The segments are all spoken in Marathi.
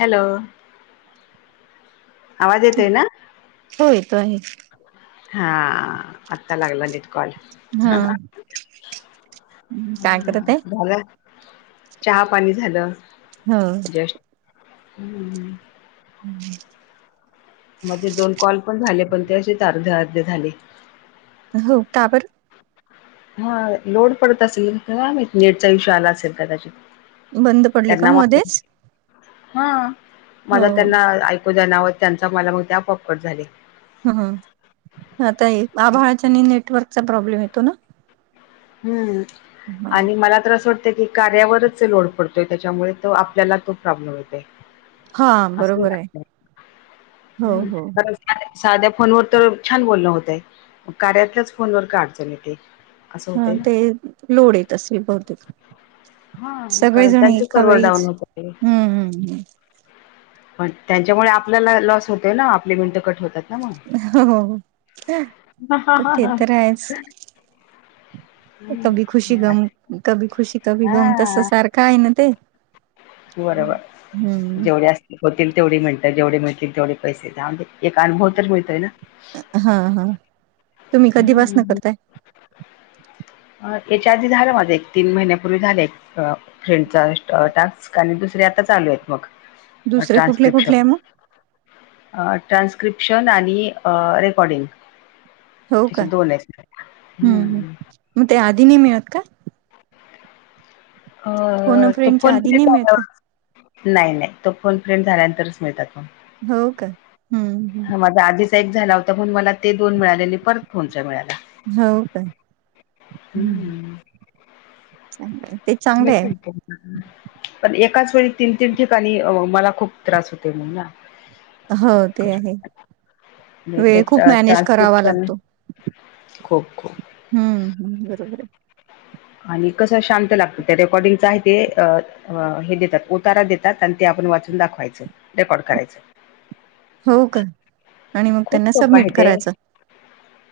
हॅलो आवाज येतोय ना. हो येतो आहे. हा आत्ता लागला नीट कॉल. हा काय करत आहे झालं चहा पाणी झालं हो जस्ट. हम्म हम्म [unintelligible] मध्येे दोन कॉल पण झाले पण तेच अर्धे अर्धे झाले. हो का बर. हा लोड पडत असेल का काय माहीत नेटचा विशय आला असेल कादाचित. बंद पडले का त्यांनावाटलं मध्येच हा हो माझा त्यांना ऐकू जाईना आवाज. त्यांचा मला मग ते आपोआप कट झाली. ह आता आभाळाच्यानी नेटवर्कचा प्रॉब्लेम येतो ना. हम्म ह आणि मला तर असं वाटत की कार्यावरच लोड पडतोय त्याच्यामुळे तो आपल्याला तो प्रॉब्लेम येतय. हा आसू बरोबर आहे शकते हो हम्म हो खरंच. साध्या फोनवर तर छान बोलणं होतय कार्यातल्याच फोनवर का अडचण येतेय. हा ते लोडी येत असेल बहुतेक. हा कारण सगळेजण त्यांचे एका सर्व्हर डाऊन वेळीच होतंय. हम्म हम्म हम्म, पण त्यांच्यामुळे आपल्याला लॉस होतोय ना आपली मिनटं कट होतात. ना मग. हो तर ते तर आहेच. हम्म कभी खुशी गम कभी खुशी कभी गम तस हा सारखा आहे ना ते. बरोबर हम्म जेवढ्या अस होतील तेवढी मिनीट जेवढे मिळतील तेवढे पैसे जाऊदे एक अनुभव तर मिळतोय ना. हा हा. तुम्ही कधीपासन हम् [inaudible] याच्या आधी झालं माझं एक तीन महिन्यापूर्वी झाले एक फ्रीडचा टास्क आणि दुसर आता चालू आहेत मग. दुसरे कुठले कुठले आहे ट्रान्स्क्रिशन. मग ट्रान्स्क्रिप्शन आणि रेकॉर्डिंग. हो का अशे दोन आहेत हम्म. म ते आधि नाही मिळत का. अ फोन अ तो फ्रेंडच्या फोन आधी के नाही मिळत का [unintelligible] नाही नाही तो फोन फ्रेंड्स झाल्यानंतरच मिळतात मग. हो का हम्म ह्. माझा आधीचा एक झाला होता म्हण मला ते दोन मिळाले परत फोणचा मिळाला. हो काय हम्म. ते चांगले आहे निकलतो पण एकाच वेळी तीन तीन ठिकाणी मला खूप त्रास होते म्हण ना हो ते आहे ते वेळ खूप मॅनेज करावा ट्रानसपटशन लागतो खूप खूप हम्म हम् बरोबर आहे आणि कसं शांत लागतो त्या रेकॉर्डिंग च आहे ते अ अ हे देतात उओतारा देतात आणि ते आपण वाचून दाखवायचं रेकॉर्ड करायचं हो का आणि मग खूप त्यांना सोपं आहे सबमिट ते करायचं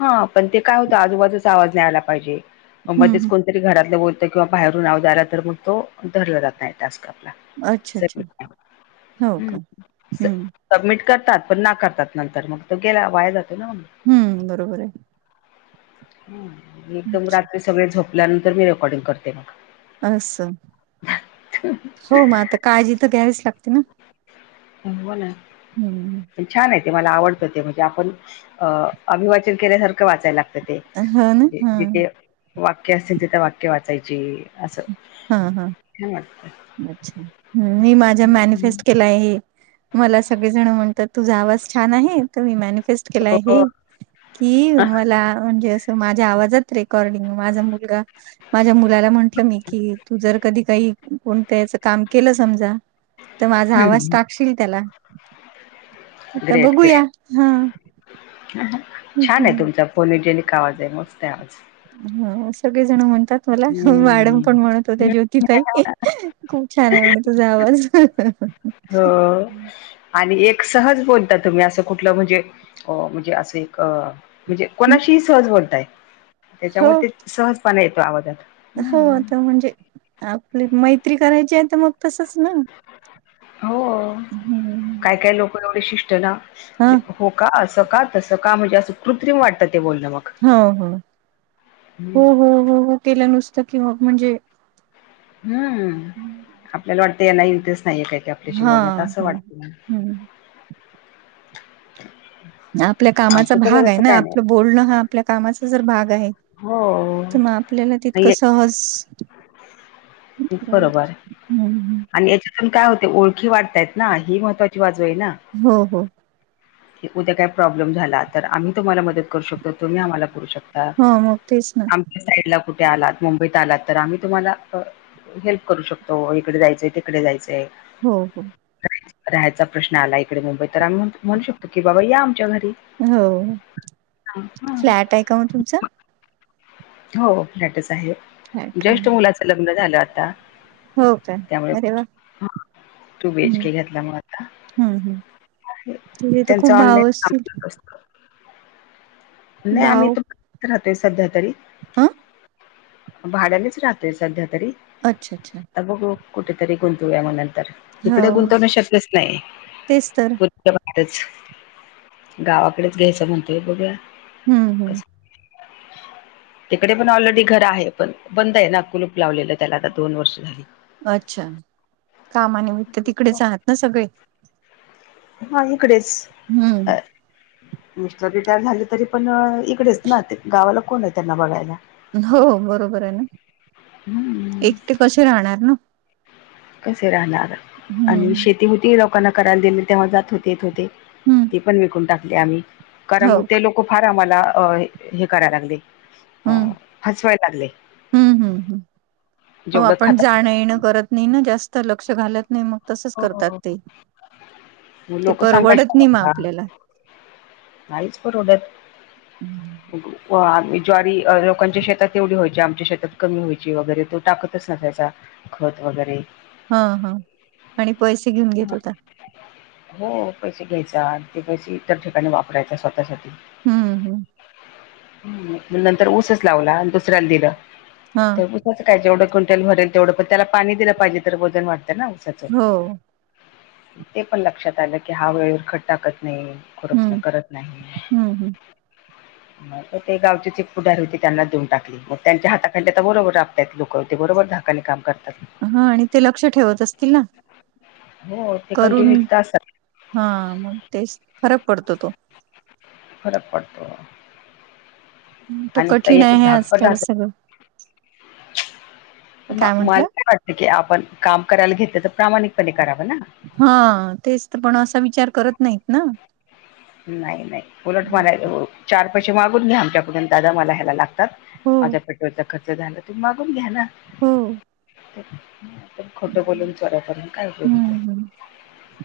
हा पण ते काय होतं आजूबाजूचा आवाज नाही आयला पाहिजे हम्म मध्येच हम्म. कोण जरी घरातलं बोलत किंवा बाहेरून आवाज आला तर मग तो धरला जात नाही टास्क आपला अच्छा स अच्छा हो हम्म का हम्म सबमिट करतात पण नाकारतात नंतर मग तो केला वाया जातो ना मग हम्म बरोबर आहे? ह एकदम अच्छा रात्री सगळे झोपल्यानंतर मी रेकॉर्डिंग करते मग अस हो मग आता काळजी तर घ्यावीच लागते ना? हो ना हम्म पण छान आहे ते मला आवडतं ते म्हणजे आपण अ अभिवाचन केल्यासारखं वाचायला लागत हो ना ते हा इथे वाक्य असतील तिथं वाक्य वाचायची असं हा हा छान वाटत अच्छा ह मी माझ्या हं. मॅनिफेस्ट केला आहे हे मला सगळेजण म्हणतात तुझा आवाज छान आहे तर मी मॅनिफेस्ट केला आहे हे हो कि मला म्हणजे असं माझ्या आवाजात रेकॉर्डिंग माझा मुलगा माझ्या मुलाला म्हंटलं मी की तू जर कधी काही फोन त्याच काम केलं समजा तर माझा आवाज हं, टाकशील त्याला तर ग्रेट, बघूया ग्रेट. ह- छान आहे तुमचा फोनजेलिक आवाज आहे मस्तय आवाज? ह सगळेजण म्हणतात मला मॅडम हम्म. पण म्हणत हो त्या ज्योती ताई खूप छान आहे म्हणे तुझा आवाज. हो आणि एक सहज बोलता तुम्ही असं कुठलं म्हणजे अ म्हणजे असं एक म्हणजे कोणाशीही सहज बोलताय हो त्याच्यामुळे ते सहजपणा येतो आवाजात? हो हं, आता म्हणजे आपली मैत्री करायची आहे तर मग तसच ना हो! हम्म काय काय लोक एवढे शिस्ट ना हा हो का असं का तसं का म्हणजे असं कृत्रिम वाटतं ते बोलणं मग हो हो हं, हो हो हो हो केलं नुसतं किं म्हणजे हम्म आपल्याला वाटतें यांना इंटरेस्ट नाहीये काही की आपल्याशी हा बोलण्यात असं हा वाटत? हम्म आपल्या कामाचा आमचं भाग तर आहे तसं ना काय नाही आपलं बोलणं हा आपल्या कामाचा जर भाग आहे हो! तर मग आपल्याला तितकं नाही सहज. बरोबर हम्म आणि याच्यात काय होतय ओळखी वाढतायत ना ही महत्वाची बाजू आहे ना? हो हो उद्या काय प्रॉब्लेम झाला तर आम्ही तुम्हाला मदत करू शकतो तुम्ही आम्हाला करू शकता हो मग तेच ना आमच्या साईडला कुठे आलात मुंबईत आलात तर आम्ही तुम्हाला हेल्प करू शकतो इकडे जायचंय तिकडे जायचंय? हो- हो हाय राहायचा प्रश्न आला इकडे मुंबई तर आम्ही म्हणू शकतो की बाबा या आमच्या घरी. हो हां. फ्लॅट आहे का मग तुमचा? हो, प्लॅटच आहे. फ्लॅट जस्ट मुलाचं लग्न झालं आता. हो काय, त्यामुळे अरे वा टू हम बीएचके घेतला मग आता हम्म हम् तिथ खूप त्यांचं भाव ऑनलाईन काम असतील? करत असत नाही आम्ही भाव तुम राहतोय सध्या तरी ह भाड्यानेच राहतोय. सध्या तरी अच्छा! अच्छा! आता बघु कुठेतरी गुंतवूया म्हग नंतर हो इकडे गुंतवण शक्यच नाही. तेच तर त्यामुळे इथंच गावाकडेच घ्यायचं म्हणतोय बघुया. हम्म हम्म तिकडे पण ऑलरेडी घरं आहे. पण बंद आहे ना कुलूप लावलेलं त्याला आता दोन वर्ष झाली. अच्छा कामानिमित्त तिकडेच आहात ना सगळे, हा इकडेच हम्म मिस्टर रिटायर झाले तरी पण इकडेच ना ते गावाला कोण आहे त्यांना बघायला, हो बरोबर आहे ना. हम्म एकटे कसे राहणार ना. कसे राहणार आणि हम्म शेती होती लोकांना करायला दिली तेव्हा जात होते येत होते. हम्म ती पण विकून टाकली. आम्ही हो कारण ते लोक खूप फार आम्हाला हे करायला लागले. हो हम्म अस व्हायला लागले. हम्म जेवढं खात जाण येण करत. नाही ना. जास्त लक्ष घालत नाही. मग तसच करतात ते ते लोक परवडत नाही. मगं सांगायचे आपल्याला नाहीच परवडत आ ज्वारी लोकांच्या शेतात तेवढी व्हायची आमच्या शेतात कमी व्हायची वगैरे तो टाकतच नसायचा. खत वगैरे हा हा आणि पैसे घेऊन घेत होता. हो पैसे घ्यायचा आणि ते पैसे इतर ठिकाणी वापरायचा स्वतःसाठी. हम्म हम्म नंतर ऊसच लावला आणि दुसऱ्याला दिलं हा तर काय जेवढं क्विंटल भरेल तेवढं पण त्याला पाणी दिलं पाहिजे. तर वजन वाढतं ना. ऊसाच हो ते पण लक्षात आलं की, हा वेळेवर खत टाकत नाही. खुरपण हम्म करत नाही. हम्म [inaudible] ते गावचेच एक पुढार होते त्यांना देऊन टाकल. त्यांच्या हाताखाली आता बरोबर राबतयात लोक ते बरोबर धाकाने काम करतात. हा आणि ते लक्ष ठेवत असतील ना. हो ते कंटिन्यू करून तिथं असतात हा मग तेच फरक पडतो तो. फरक पडतो. तर आणि त- कठीण एक आहे. धाकपट आजकाल राहतो सगळं. मला काय वाटत की आपण काम करायला घेतलं तर प्रामाणिकपणे करावं ना. हा तेच तर पण असा विचार करत नाहीत ना. नाही नाही उलट मला चार पैसे मागून घे आमच्याकडून दादा मला ह्याला लागत. हो माझ्या पेट्रोलचा खर्च झाला तर मागून घ्या ना. हो पण खोटं बोलून चोऱ्या करून काय उपयोग हम्म हम्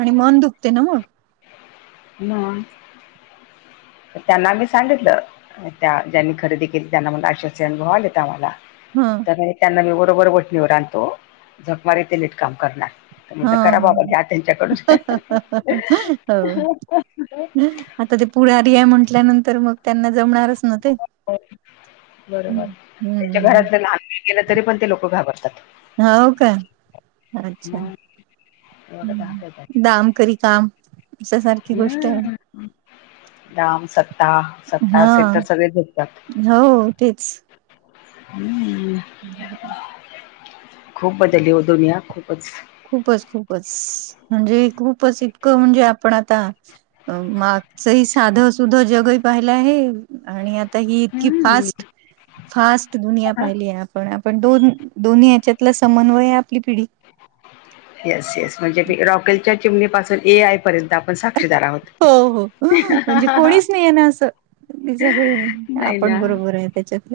आणि मन दुखते ना मग. ह त्यांना मी सांगितलं. त्या ज्यांनी खरेदी केली त्यांना मला आशे-आशे अनुभव आलेत आम्हाला हा त्या त्यांना मी बरोबर वठणीवर आणतो झकमारी ते नीटकाम करणार तर हा म्हणलं करा हा. बाबा घ्या त्यांच्याकडून हो. [inaudible] आता ते पुढारी आहे म्हंटल्यानंतर मग त्यांना जमणारच न ते बरोबर त्याच्या हम्म घरातले लहानकुणी गेलं तरी पण ते लोक घाबरतात होव का? अच्छा मग एवढं दाखवतात दाम करी काम अशा सारखी गोष्ट आहे हम्म दाम सत्ता- सत्ता हा असे तर सगळे झुकतात हो तेच हम्म ह [inaudible] खूप बदलली हो दुनिया खूपच खूपच -खूपच म्हणजे खूपच इतकं म्हणजे आपण आता मागचंही साध सुध जगही पाहिलं आहे आणि आ आता ही इतकी हम्म फास्ट- फास्ट दुनिया पाहिली आहे आपण पण दोन- दोन्ही याच्यातला समन्वय आपली पिढी येस -येस म्हणजे मी रॉकेलच्या चिमणीपासून ए आय पर्यंत आपण साक्षीदार आहोत हो -हो [inaudible] हा म्हणजे हा हा कोणीच नाही आहे ना असं बाकी सगळे नाही आपण ना बरोबर आहे त्याच्यात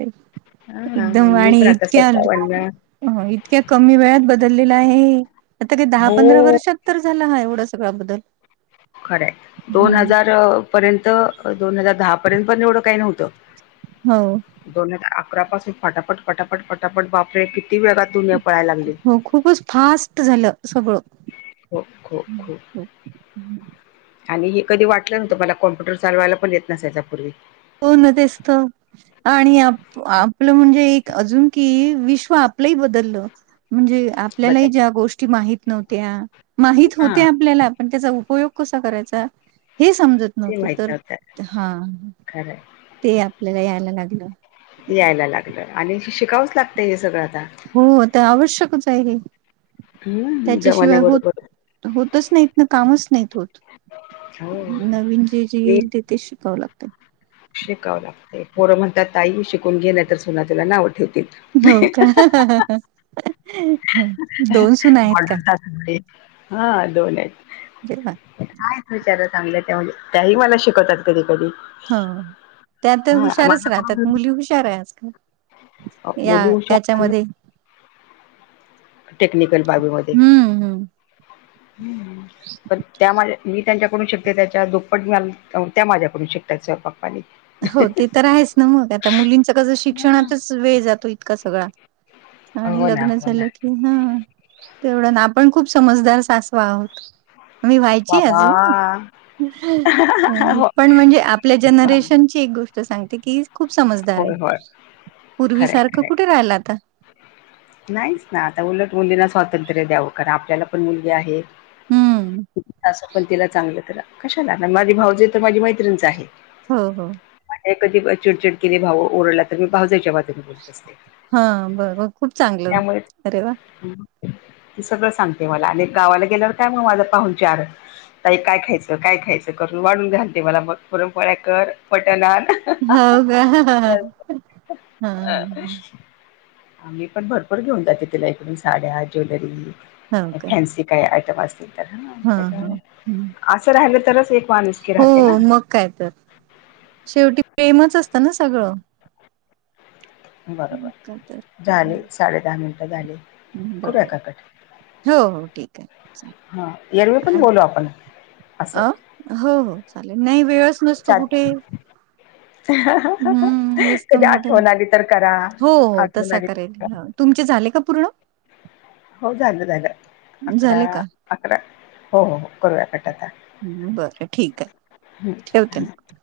हां, हां. एकदम मी आणि पण आता इतक्या [inaudible] इतक्या कमी वेळात बदललेला आहे हे आता काय दहा पंधरा हो, वर्षात तर झालं हा एवढं सगळ्या बदल खराय दोन हजार पर्यंत दोन हजार दहा पर्यंत पण एवढं काही नव्हतं [inaudible] हो दोन हजार अकरा पासून पटापट- पटापट -पटापट बापरे किती वेगात दुनिया पळायला लागली. हो खूपच फास्ट झालं सगळं हो खो -खो आणि हे कधी वाटलं न्हवतं मला कॉम्पुटर चालवायला पण येत नसायचा पूर्वी हो ना तेच त आणि आप-आपलं म्हणजे एक अजून कि विश्व आपलंही बदललं म्हणजे आपल्यालाही बदल ज्या गोष्टी माहीत नव्हत्या माहीत हां, होत्या आपल्याला पण त्याचा उपयोग कसा करायचा हे समजत नव्हतं तर हा खराय ते आपल्याला यायला लागलं यायला लागलं आणि शि -शिकावंच लागतं हे सगळं आता हो ते आवश्यकच आहे हं, त्याच्याशिवाय जमान्याबरोबर होत- होतच नाहीत ना कामच नाहीत होत हो. नवीन जे- जे येईल ते- ते शिकावं लागत शिकावं लागतय पोरं म्हणतात आई शिकून घे नाही तर सुना तुला नाव ठेवतील हो का [inaudible] दोन सून आहेत का? ऑर्डर हा दोन येत का? [unintelligible] बिचाऱ्या चांगल्यायत त्यामुळे त्याही मला शिकतात कधी- कधी हो त्या त हा रहुशारच राहतात माझ्याकडून मुली हुशार आहे आजकाल या मुली हुशार त्याच्यामध्ये आहेत टेक्निकल बाबी मध्ये हम्म हम्म [inaudible] पण त्यामध्ये मी त्यांच्याकडून शिकते त्याच्या दुप्पट मल -त्या माझ्याकडून शिकतात स्वयंपाकपाणी हो ते तर आहेच ना मग आता मुलींच कसं शिक्षणातच वेळ जातोय तोय सगळा आणि हो ना लग्न हो ना झालं क कि हा तेवढं ना आपण खूप समजदार सासवा आहोत मी व्हायची बाबा अजून हो पण म्हणजे आपल्या जनरेशन. एक गोष्ट सांगते की खूप समजदार आहे होय होय पूर्वी खरंय सारखं खरंय कुठे राहिला आता. नाहीच ना आता उलट मुलींना स्वातंत्र्य द्यावं कार आपल्याला पण मुलगी आहेत. हम्म तं पण तिला चांगलं तला. कशाला ना माझी भावजय तर माझी मैत्रिणच आहे. हो हो. मा कधी चिडचिड केली भाऊ ओरडला तर मी भाऊजाच्या बाजून बोलत असते. हा बरं ब खूप चांगलं अरे वा. ते सगळं सांगते मला आणि गावाला गेल्यावर काय मग माझा पाहून चार. ताई काय खायचं काय खायचं करून वाढून घालते मला मग पुरणपोळ्या कर मटन आण. ह ह. अ. आम्ही पण भरपूर घेऊन जाते तिला इकडून साड्या ज्वेलरी हो का फॅन्सी काय आयटम असतील. तर हा हा त्याच्यामुळे हम्. असं राहिलं तरच एक माणुसकी राहते ना. मग काय तर शेवटी प्रेमच असत ना सगळं. मग काय तर बरोबर झाली साडे दहा मिनिटं झाली. बर हो हो ठीक आहे चालेल. हा येरवे पण आणि बोलो आपण असं. अ हो हो चालेल नाही वेळच नसतो साध कुठे. हम्म हेच तर कधी मोठे आठवण आली तर करा हो हो आठवण तसा आली करेल. तर करा तुमचे झाले का पूर्ण. हो झालं झालं अकरा. झाले का अकरा हो हो हो करूया कट आता. हम्म बरं ठीक आहे हम्म ठेवते हम्म. मी.